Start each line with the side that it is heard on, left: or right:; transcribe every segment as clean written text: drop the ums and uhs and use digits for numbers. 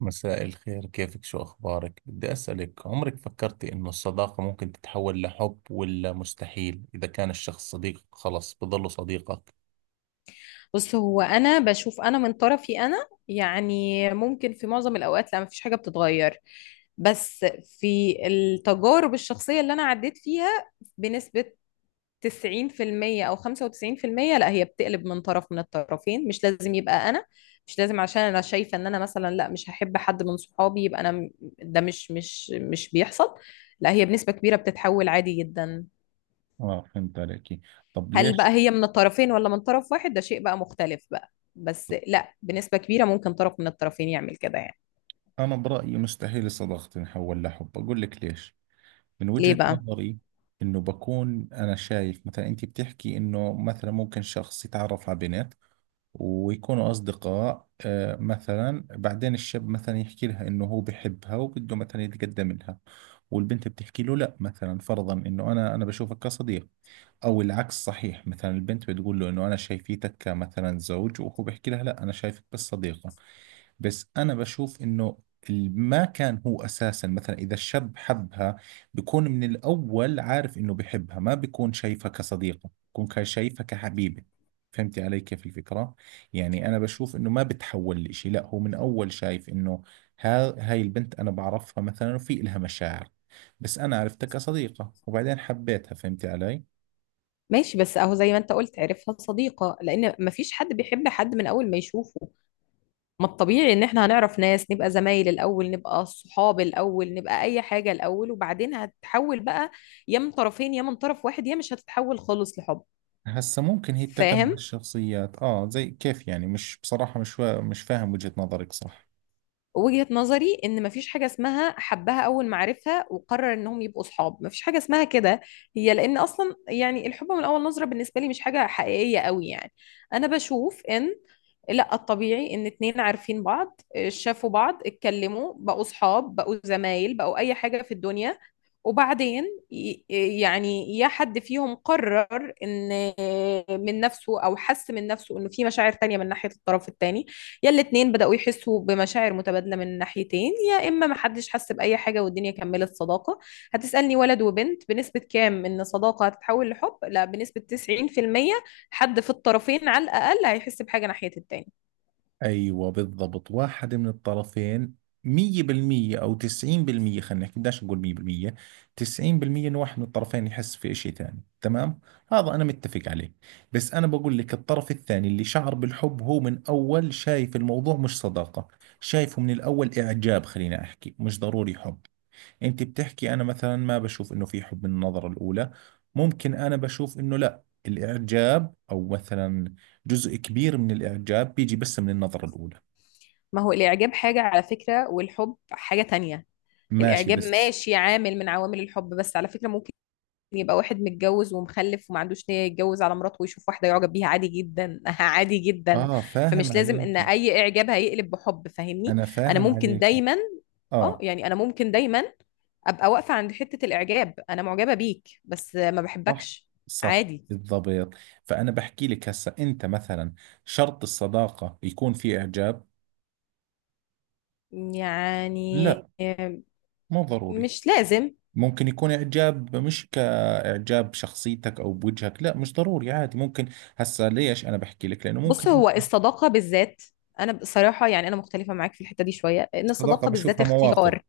right: مساء الخير، كيفك؟ شو أخبارك؟ بدي أسألك، عمرك فكرتي إنه الصداقة ممكن تتحول لحب، ولا مستحيل إذا كان الشخص صديقك خلص بضله صديقك؟
left: بص، هو انا بشوف من طرفي، انا يعني ممكن في معظم الاوقات لا، مفيش حاجه بتتغير. بس في التجارب الشخصيه اللي انا عديت فيها بنسبه 90% او 95%، لا، هي بتقلب من طرف، من الطرفين، مش لازم يبقى انا. مش لازم، عشان انا شايفه ان انا مثلا لا، مش هحب حد من صحابي يبقى ده مش بيحصل. لا، هي بنسبه كبيره بتتحول عادي جدا.
right: آه، فهمت عليك. طب
left: هل بقى
right: ليش؟
left: هي من الطرفين ولا من طرف واحد، ده شيء بقى مختلف بقى، بس لا، بنسبة كبيرة ممكن طرف من الطرفين يعمل كده يعني.
right: أنا برأيي مستحيل الصداقة تنحول لحب. أقول لك ليش، من
left: ليه
right: وجهة
left: بقى؟
right: نظري. إنه بكون أنا شايف مثلا، أنت بتحكي إنه مثلا ممكن شخص يتعرف على بنت ويكونوا أصدقاء، آه، مثلا بعدين الشاب مثلا يحكي لها إنه هو بحبها وبده مثلا يتقدم لها، والبنت بتحكي له لا، مثلا فرضا، إنه أنا بشوفك كصديق. أو العكس صحيح، مثلا البنت بتقول له إنه أنا شايفيتك كمثلا زوج، وهو بيحكي لها لا أنا شايفك بس صديقة. بس انا بشوف انه ما كان هو اساسا، مثلا اذا الشاب حبها بيكون من الاول عارف انه بحبها، ما بيكون شايفها كصديقة، بيكون شايفها كحبيبة. فهمتي علي كيف الفكرة؟ يعني انا بشوف انه ما بتحول لإشي، لا هو من اول شايف انه ها هاي البنت انا بعرفها مثلا وفي إلها مشاعر، بس انا عرفتها كصديقة وبعدين حبيتها. فهمتي علي؟
left: ماشي، بس اهو زي ما انت قلت، عرفها صديقة، لان مفيش حد بيحب حد من اول ما يشوفه. ما الطبيعي ان احنا هنعرف ناس، نبقى زمايل الاول، نبقى صحاب الاول، نبقى اي حاجة الاول، وبعدين هتتحول بقى، يا من طرفين يا من طرف واحد، يا مش هتتحول خالص لحب.
right: هسا ممكن هي بتعتمد على
left: فاهم.
right: الشخصيات، زي كيف يعني. مش بصراحة، مش فاهم وجهة نظرك صح؟
left: وجهة نظري ان مفيش حاجة اسمها حبها اول ما عرفها وقرر انهم يبقوا صحاب، مفيش حاجة اسمها كده. هي لان اصلا يعني الحب من اول نظرة بالنسبة لي مش حاجة حقيقية قوي يعني. انا بشوف ان لا، الطبيعي ان اتنين عارفين بعض، شافوا بعض، اتكلموا، بقوا صحاب، بقوا زمايل، بقوا اي حاجة في الدنيا، وبعدين ي- يعني يا حد فيهم قرر ان، من نفسه، او حس من نفسه انه في مشاعر تانية من ناحية الطرف التاني، يا الاتنين بدأوا يحسوا بمشاعر متبادلة من ناحيتين، يا إما محدش حس بأي حاجة والدنيا كملت صداقة. هتسألني ولد وبنت بنسبة كام إن صداقة هتتحول لحب؟ لا، بنسبة 90% حد في الطرفين على الأقل هيحس بحاجة ناحية التاني.
right: ايوه بالضبط، واحد من الطرفين. مية بالمية او تسعين بالمية، خلينا نحكي بدناش نقول مية بالمية، تسعين بالمية انه واحد من الطرفين يحس في اشي ثاني. تمام، هذا انا متفق عليه. بس انا بقول لك الطرف الثاني اللي شعر بالحب هو من اول شايف الموضوع مش صداقة، شايفه من الاول اعجاب، خلينا احكي مش ضروري حب. انت بتحكي انا مثلا ما بشوف انه في حب من النظرة الاولى، ممكن انا بشوف انه لا، الاعجاب او مثلا جزء كبير من الاعجاب بيجي بس من النظرة الاولى.
left: ما هو الإعجاب حاجة على فكرة والحب حاجة تانية.
right: ماشي
left: الإعجاب
right: بس،
left: ماشي، عامل من عوامل الحب، بس على فكرة ممكن يبقى واحد متجوز ومخلف وما عندوش نية يتجوز على مراته ويشوف واحدة يعجب بيها عادي جدا، عادي جدا.
right: اه فاهم
left: فمش لازم ان
right: عليكي.
left: اي اعجاب هيقلب بحب، فاهمني.
right: انا
left: انا
right: فاهم
left: ممكن
right: عليكي.
left: دايما، اه
right: اه
left: يعني انا ممكن دايما ابقى واقفة عند حتة الاعجاب، انا معجبة بيك بس ما
right: صح.
left: بحبكش.
right: صح
left: عادي
right: بالضبط. فانا بحكي لك هسه، انت مثلا شرط الصداقة يكون في اعجاب؟
left: يعني،
right: لا، مو ضروري.
left: مش لازم.
right: ممكن يكون إعجاب مش كإعجاب بشخصيتك أو بوجهك، لا مش ضروري، عادي ممكن. هسا ليش أنا بحكي لك؟ لأنه
left: بص،
right: ممكن
left: هو الصداقة بالذات انا بصراحة يعني انا مختلفة معاك في الحتة دي شوية، ان
right: الصداقة
left: الصداقة بالذات
right: بشوفها مواقف.
left: اختيار.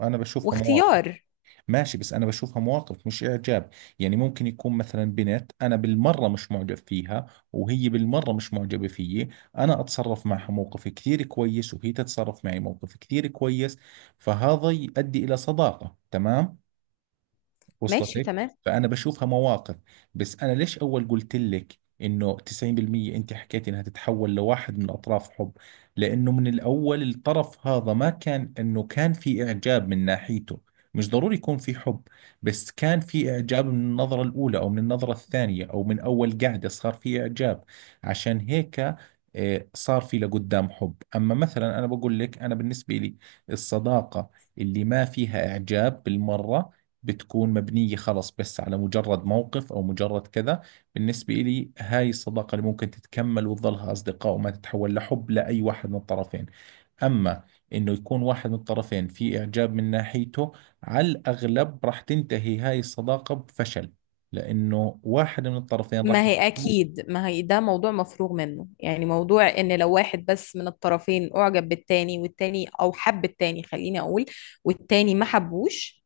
right: أنا بشوفها مواقف.
left: واختيار.
right: ماشي، بس أنا بشوفها مواقف مش إعجاب. يعني ممكن يكون مثلا بنت أنا بالمرة مش معجب فيها، وهي بالمرة مش معجبة فيي. أنا أتصرف معها موقف كثير كويس، وهي تتصرف معي موقف كثير كويس، فهذا يؤدي إلى صداقة. تمام،
left: ماشي،
right: وصلتك؟
left: تمام.
right: فانا بشوفها مواقف. بس انا ليش اول قلت لك انه 90%؟ انت حكيت انها تتحول لواحد من اطراف حب، لانه من الاول الطرف هذا ما كان انه كان في اعجاب من ناحيته، مش ضروري يكون في حب، بس كان في اعجاب من النظرة الاولى او من النظرة الثانية او من اول قعدة صار في اعجاب، عشان هيك آه، صار في لقدام حب. اما مثلا انا بقول لك انا بالنسبة لي، الصداقة اللي ما فيها اعجاب بالمرة بتكون مبنية خلص بس على مجرد موقف أو مجرد كذا. بالنسبة إلي، هاي الصداقة اللي ممكن تتكمل وتظلها أصدقاء وما تتحول لحب لأي واحد من الطرفين. أما إنه يكون واحد من الطرفين في إعجاب من ناحيته، على الأغلب راح تنتهي هاي الصداقة بفشل، لأنه واحد من الطرفين راح
left: ما هي
right: يحبه،
left: أكيد، ما هي ده موضوع مفروغ منه يعني. موضوع إن لو واحد بس من الطرفين أعجب بالتاني، والتاني أو حب التاني خليني أقول، والتاني ما حبوش،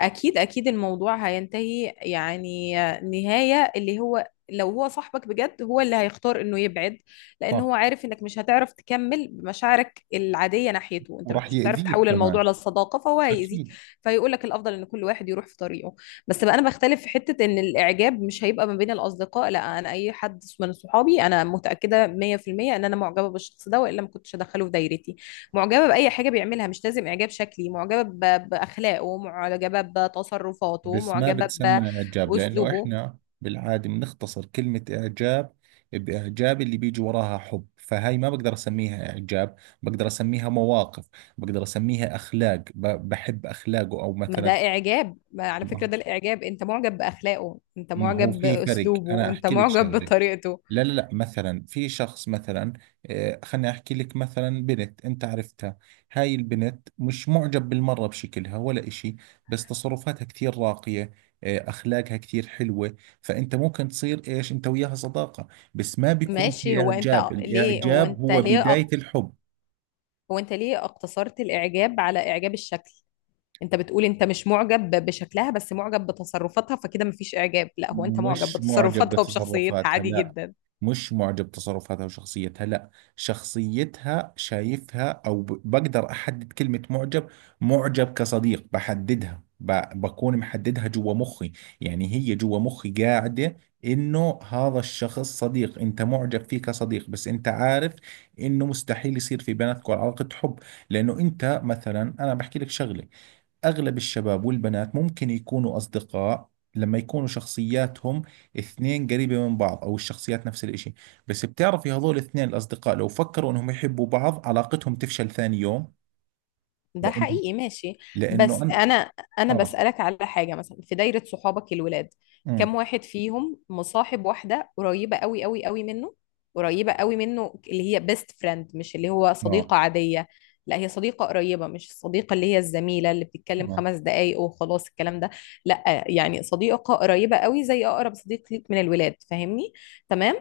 left: اكيد اكيد الموضوع هينتهي يعني. نهاية اللي هو لو هو صاحبك بجد، هو اللي هيختار انه يبعد، لان هو
right: آه،
left: عارف انك مش هتعرف تكمل بمشاعرك العادية ناحيته، انت
right: وراح
left: مش هتعرف
right: يأذيك
left: تحول الموضوع
right: كمان.
left: لصداقة، فهو هيأذيك.
right: أكيد.
left: فيقول لك الافضل ان كل واحد يروح في طريقه. بس بقى انا بختلف في حتة ان الاعجاب مش هيبقى ما بين الاصدقاء. لا، انا اي حد من صحابي انا متأكدة 100% ان انا معجبة بالشخص ده، والا ما كنتش ادخله في دايرتي. معجبة بأي حاجة بيعملها، مش لازم إعجاب شكلي، معجبة بأخلاقه، معجبة بتصرفاته،
right: بس ما
left: معجبة
right: بتسمى إعجاب، لأنه
left: بأسلوبه.
right: إحنا بالعادة بنختصر كلمة إعجاب بإعجاب اللي بيجي وراها حب، فهاي ما بقدر أسميها إعجاب، بقدر أسميها مواقف، بقدر أسميها أخلاق، بحب أخلاقه أو
left: ما ده
right: مثلا.
left: إعجاب، ما على فكرة
right: ما
left: ده الإعجاب. أنت معجب بأخلاقه، أنت
right: ما هو
left: معجب
right: في فرق، أنا
left: بأسلوبه، أنت
right: أحكي لك
left: معجب
right: شغلة.
left: بطريقته.
right: لا لا لا، مثلا في شخص مثلا آه، خليني احكي لك. مثلا بنت انت عرفتها، هاي البنت مش معجب بالمرة بشكلها ولا اشي، بس تصرفاتها كثير راقية آه، اخلاقها كثير حلوة، فانت ممكن تصير ايش انت وياها صداقة، بس ما بيكون
left: ماشي،
right: في اعجاب. الاعجاب هو بداية الحب.
left: هو أنت ليه اقتصرت الإعجاب على إعجاب الشكل؟ أنت بتقول أنت مش معجب بشكلها بس معجب بتصرفاتها، فكده مفيش إعجاب؟ لا، هو أنت معجب
right: مش معجب
left: بتصرفاتها وبشخصيتها
right: بتصرفاتها،
left: عادي
right: لا.
left: جدا.
right: مش معجب بتصرفاتها وشخصيتها، لا. شخصيتها شايفها، أو بقدر أحدد كلمة معجب. معجب كصديق، بحددها بكون محددها جوا مخي. يعني هي جوا مخي قاعدة إنه هذا الشخص صديق أنت معجب فيه كصديق، بس أنت عارف إنه مستحيل يصير في بيناتكم علاقة حب. لأنه أنت مثلا، أنا بحكي لك شغلة، أغلب الشباب والبنات ممكن يكونوا أصدقاء لما يكونوا شخصياتهم اثنين قريبة من بعض أو الشخصيات نفس الإشي، بس بتعرفي هذول الاثنين الأصدقاء لو فكروا إنهم يحبوا بعض علاقتهم تفشل ثاني يوم.
left: ده
right: لأن
left: حقيقي. ماشي،
right: لأنه
left: بس
right: أنا
left: انا
right: آه،
left: بسألك على حاجة، مثلا في دايرة صحابك الولاد، كم
right: أمم.
left: واحد فيهم مصاحب واحدة قريبة قوي قوي قوي منه؟ قريبة قوي منه، اللي هي بيست فريند، مش اللي هو
right: آه.
left: صديقة عادية. لا، هي صديقة قريبة، مش الصديقة اللي هي الزميلة اللي بتتكلم
right: آه،
left: خمس دقايق وخلاص الكلام ده، لا يعني صديقة قريبة قوي، زي أقرب صديق ليك من الولاد، فاهمني؟ تمام.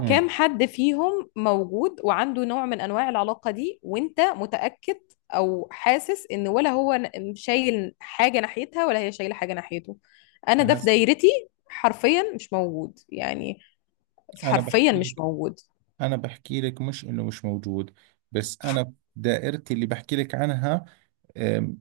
right: أمم.
left: حد فيهم موجود وعنده نوع من أنواع العلاقة دي، وأنت متأكد او حاسس ان، ولا هو شايل حاجه ناحيتها ولا هي شايله حاجه ناحيته؟ انا ده في
right: أحس-
left: دايرتي حرفيا مش موجود يعني،
right: أنا
left: حرفيا
right: بحكي
left: مش
right: لك،
left: موجود.
right: أنا بحكي لك مش إنه مش موجود، بس أنا دائرتي اللي بحكي لك عنها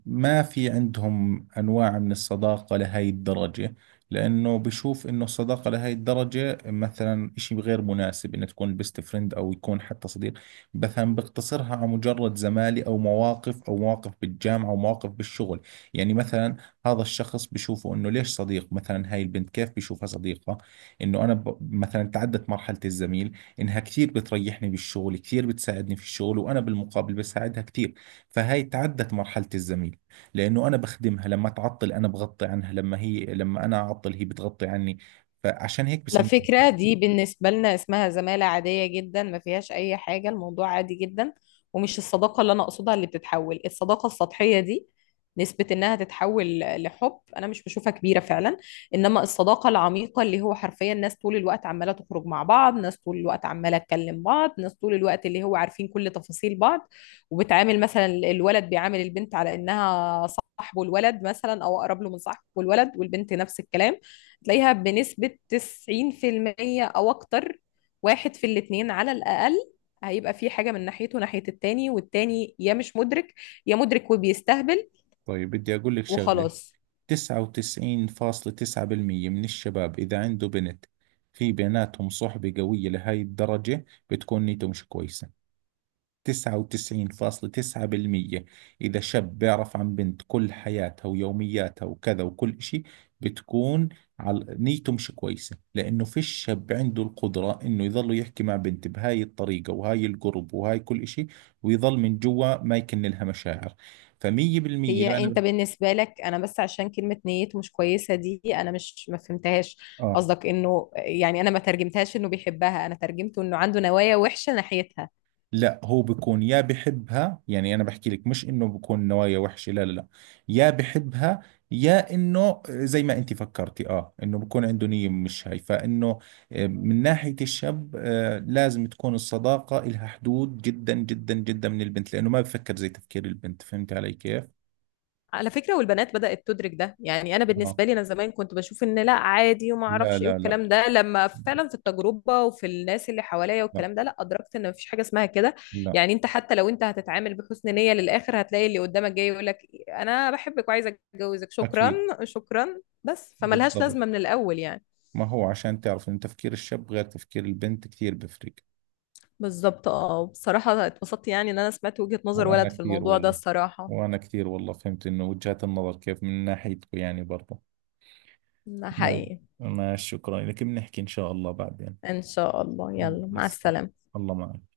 right: ما في عندهم أنواع من الصداقة لهي الدرجة، لأنه بشوف إنه الصداقة لهي الدرجة مثلا إشي غير مناسب، إنه تكون بيست فريند أو يكون حتى صديق. مثلا بقتصرها على مجرد زمالي أو مواقف أو مواقف بالجامعة أو مواقف بالشغل. يعني مثلا هذا الشخص بشوفه إنه ليش صديق، مثلا هاي البنت كيف بشوفها صديقة؟ إنه أنا مثلا تعدت مرحلة الزميل، إنها كثير بتريحني بالشغل، كثير بتساعدني في الشغل، وأنا بالمقابل بساعدها كثير، فهاي تعدت مرحلة الزميل. لأنه أنا بخدمها لما تعطل، أنا بغطي عنها لما هي، لما أنا أعطل هي بتغطي عني، فعشان هيك
left: على
right: بسميها.
left: فكرة دي بالنسبة لنا اسمها زمالة عادية جدا، ما فيهاش أي حاجة، الموضوع عادي جدا. ومش الصداقة اللي أنا أقصدها اللي بتتحول، الصداقة السطحية دي نسبة إنها تتحول لحب أنا مش بشوفها كبيرة فعلا. إنما الصداقة العميقة، اللي هو حرفيا ناس طول الوقت عمالة تخرج مع بعض، ناس طول الوقت عمالة تكلم بعض، ناس طول الوقت اللي هو عارفين كل تفاصيل بعض، وبتعامل مثلا الولد بيعامل البنت على إنها صاحبه الولد مثلا، أو أقرب له من صاحبه الولد، والبنت نفس الكلام، تلاقيها بنسبة 90% أو أكتر واحد في الاتنين على الأقل هيبقى في حاجة من ناحيته ناحية التاني، والتاني يا مش مدرك يا مدرك وبيستهبل
right: طيب بدي أقول لك شغلة،
left: وخلاص.
right: 99.9% من الشباب إذا عنده بنت في بيناتهم صحبة قوية لهاي الدرجة بتكون نيته مش كويسة. 99.9% إذا شاب بيعرف عن بنت كل حياتها ويومياتها وكذا وكل إشي بتكون، على نيته مش كويسة، لأنه فيش شاب عنده القدرة إنه يظل يحكي مع بنت بهاي الطريقة وهاي القرب وهاي كل إشي ويظل من جوا ما يكن لها مشاعر. فمية بالمية
left: هي
right: أنا.
left: انت بالنسبة لك، انا بس عشان كلمة نيته مش كويسة دي انا مش ما فهمتهاش،
right: آه،
left: قصدك انه يعني، انا ما ترجمتهاش انه بيحبها، انا ترجمته انه عنده نوايا وحشة ناحيتها.
right: لا هو بيكون يا بحبها، يعني انا بحكي لك مش انه بكون نوايا وحشة، لا لا لا، يا بحبها، يا انه زي ما انت فكرتي اه انه بكون عنده نية مش هاي فانه آه، من ناحية الشاب آه، لازم تكون الصداقة إلها حدود جدا جدا جدا من البنت، لانه ما بفكر زي تفكير البنت. فهمت علي كيف؟
left: على فكرة، والبنات بدأت تدرك ده. يعني أنا
right: اه.
left: بالنسبة لي أنا زمان كنت بشوف إن لا عادي وما
right: لا
left: أعرفش إيه
right: لا لا.
left: والكلام ده، لما فعلا في التجربة وفي الناس اللي حواليا
right: لا.
left: والكلام ده، لا، أدركت إن مفيش حاجة اسمها كده.
right: لا.
left: يعني أنت حتى لو أنت هتتعامل بحسن نية للآخر، هتلاقي اللي قدامك جاي يقول لك أنا بحبك وعايزة أتجوزك، شكرا.
right: اكيد
left: شكرا، بس فملهاش
right: بالضبط.
left: لازمة من الأول يعني.
right: ما هو عشان تعرف انه تفكير الشاب غير تفكير البنت كثير بفرق.
left: بالظبط. اه، بصراحة اتبسطت يعني إن أنا سمعت وجهة نظر
right: وأنا
left: ولد في
right: كثير
left: الموضوع ده
right: والله،
left: الصراحة.
right: وأنا كثير والله فهمت إنه وجهات النظر كيف من ناحيتكم يعني برضه.
left: ده
right: ما
left: حقيقي.
right: ما شكرا لك، بنحكي إن شاء الله بعدين.
left: إن شاء الله، يلا
right: مع
left: مع
right: السلامة.
left: السلامة.
right: الله معك.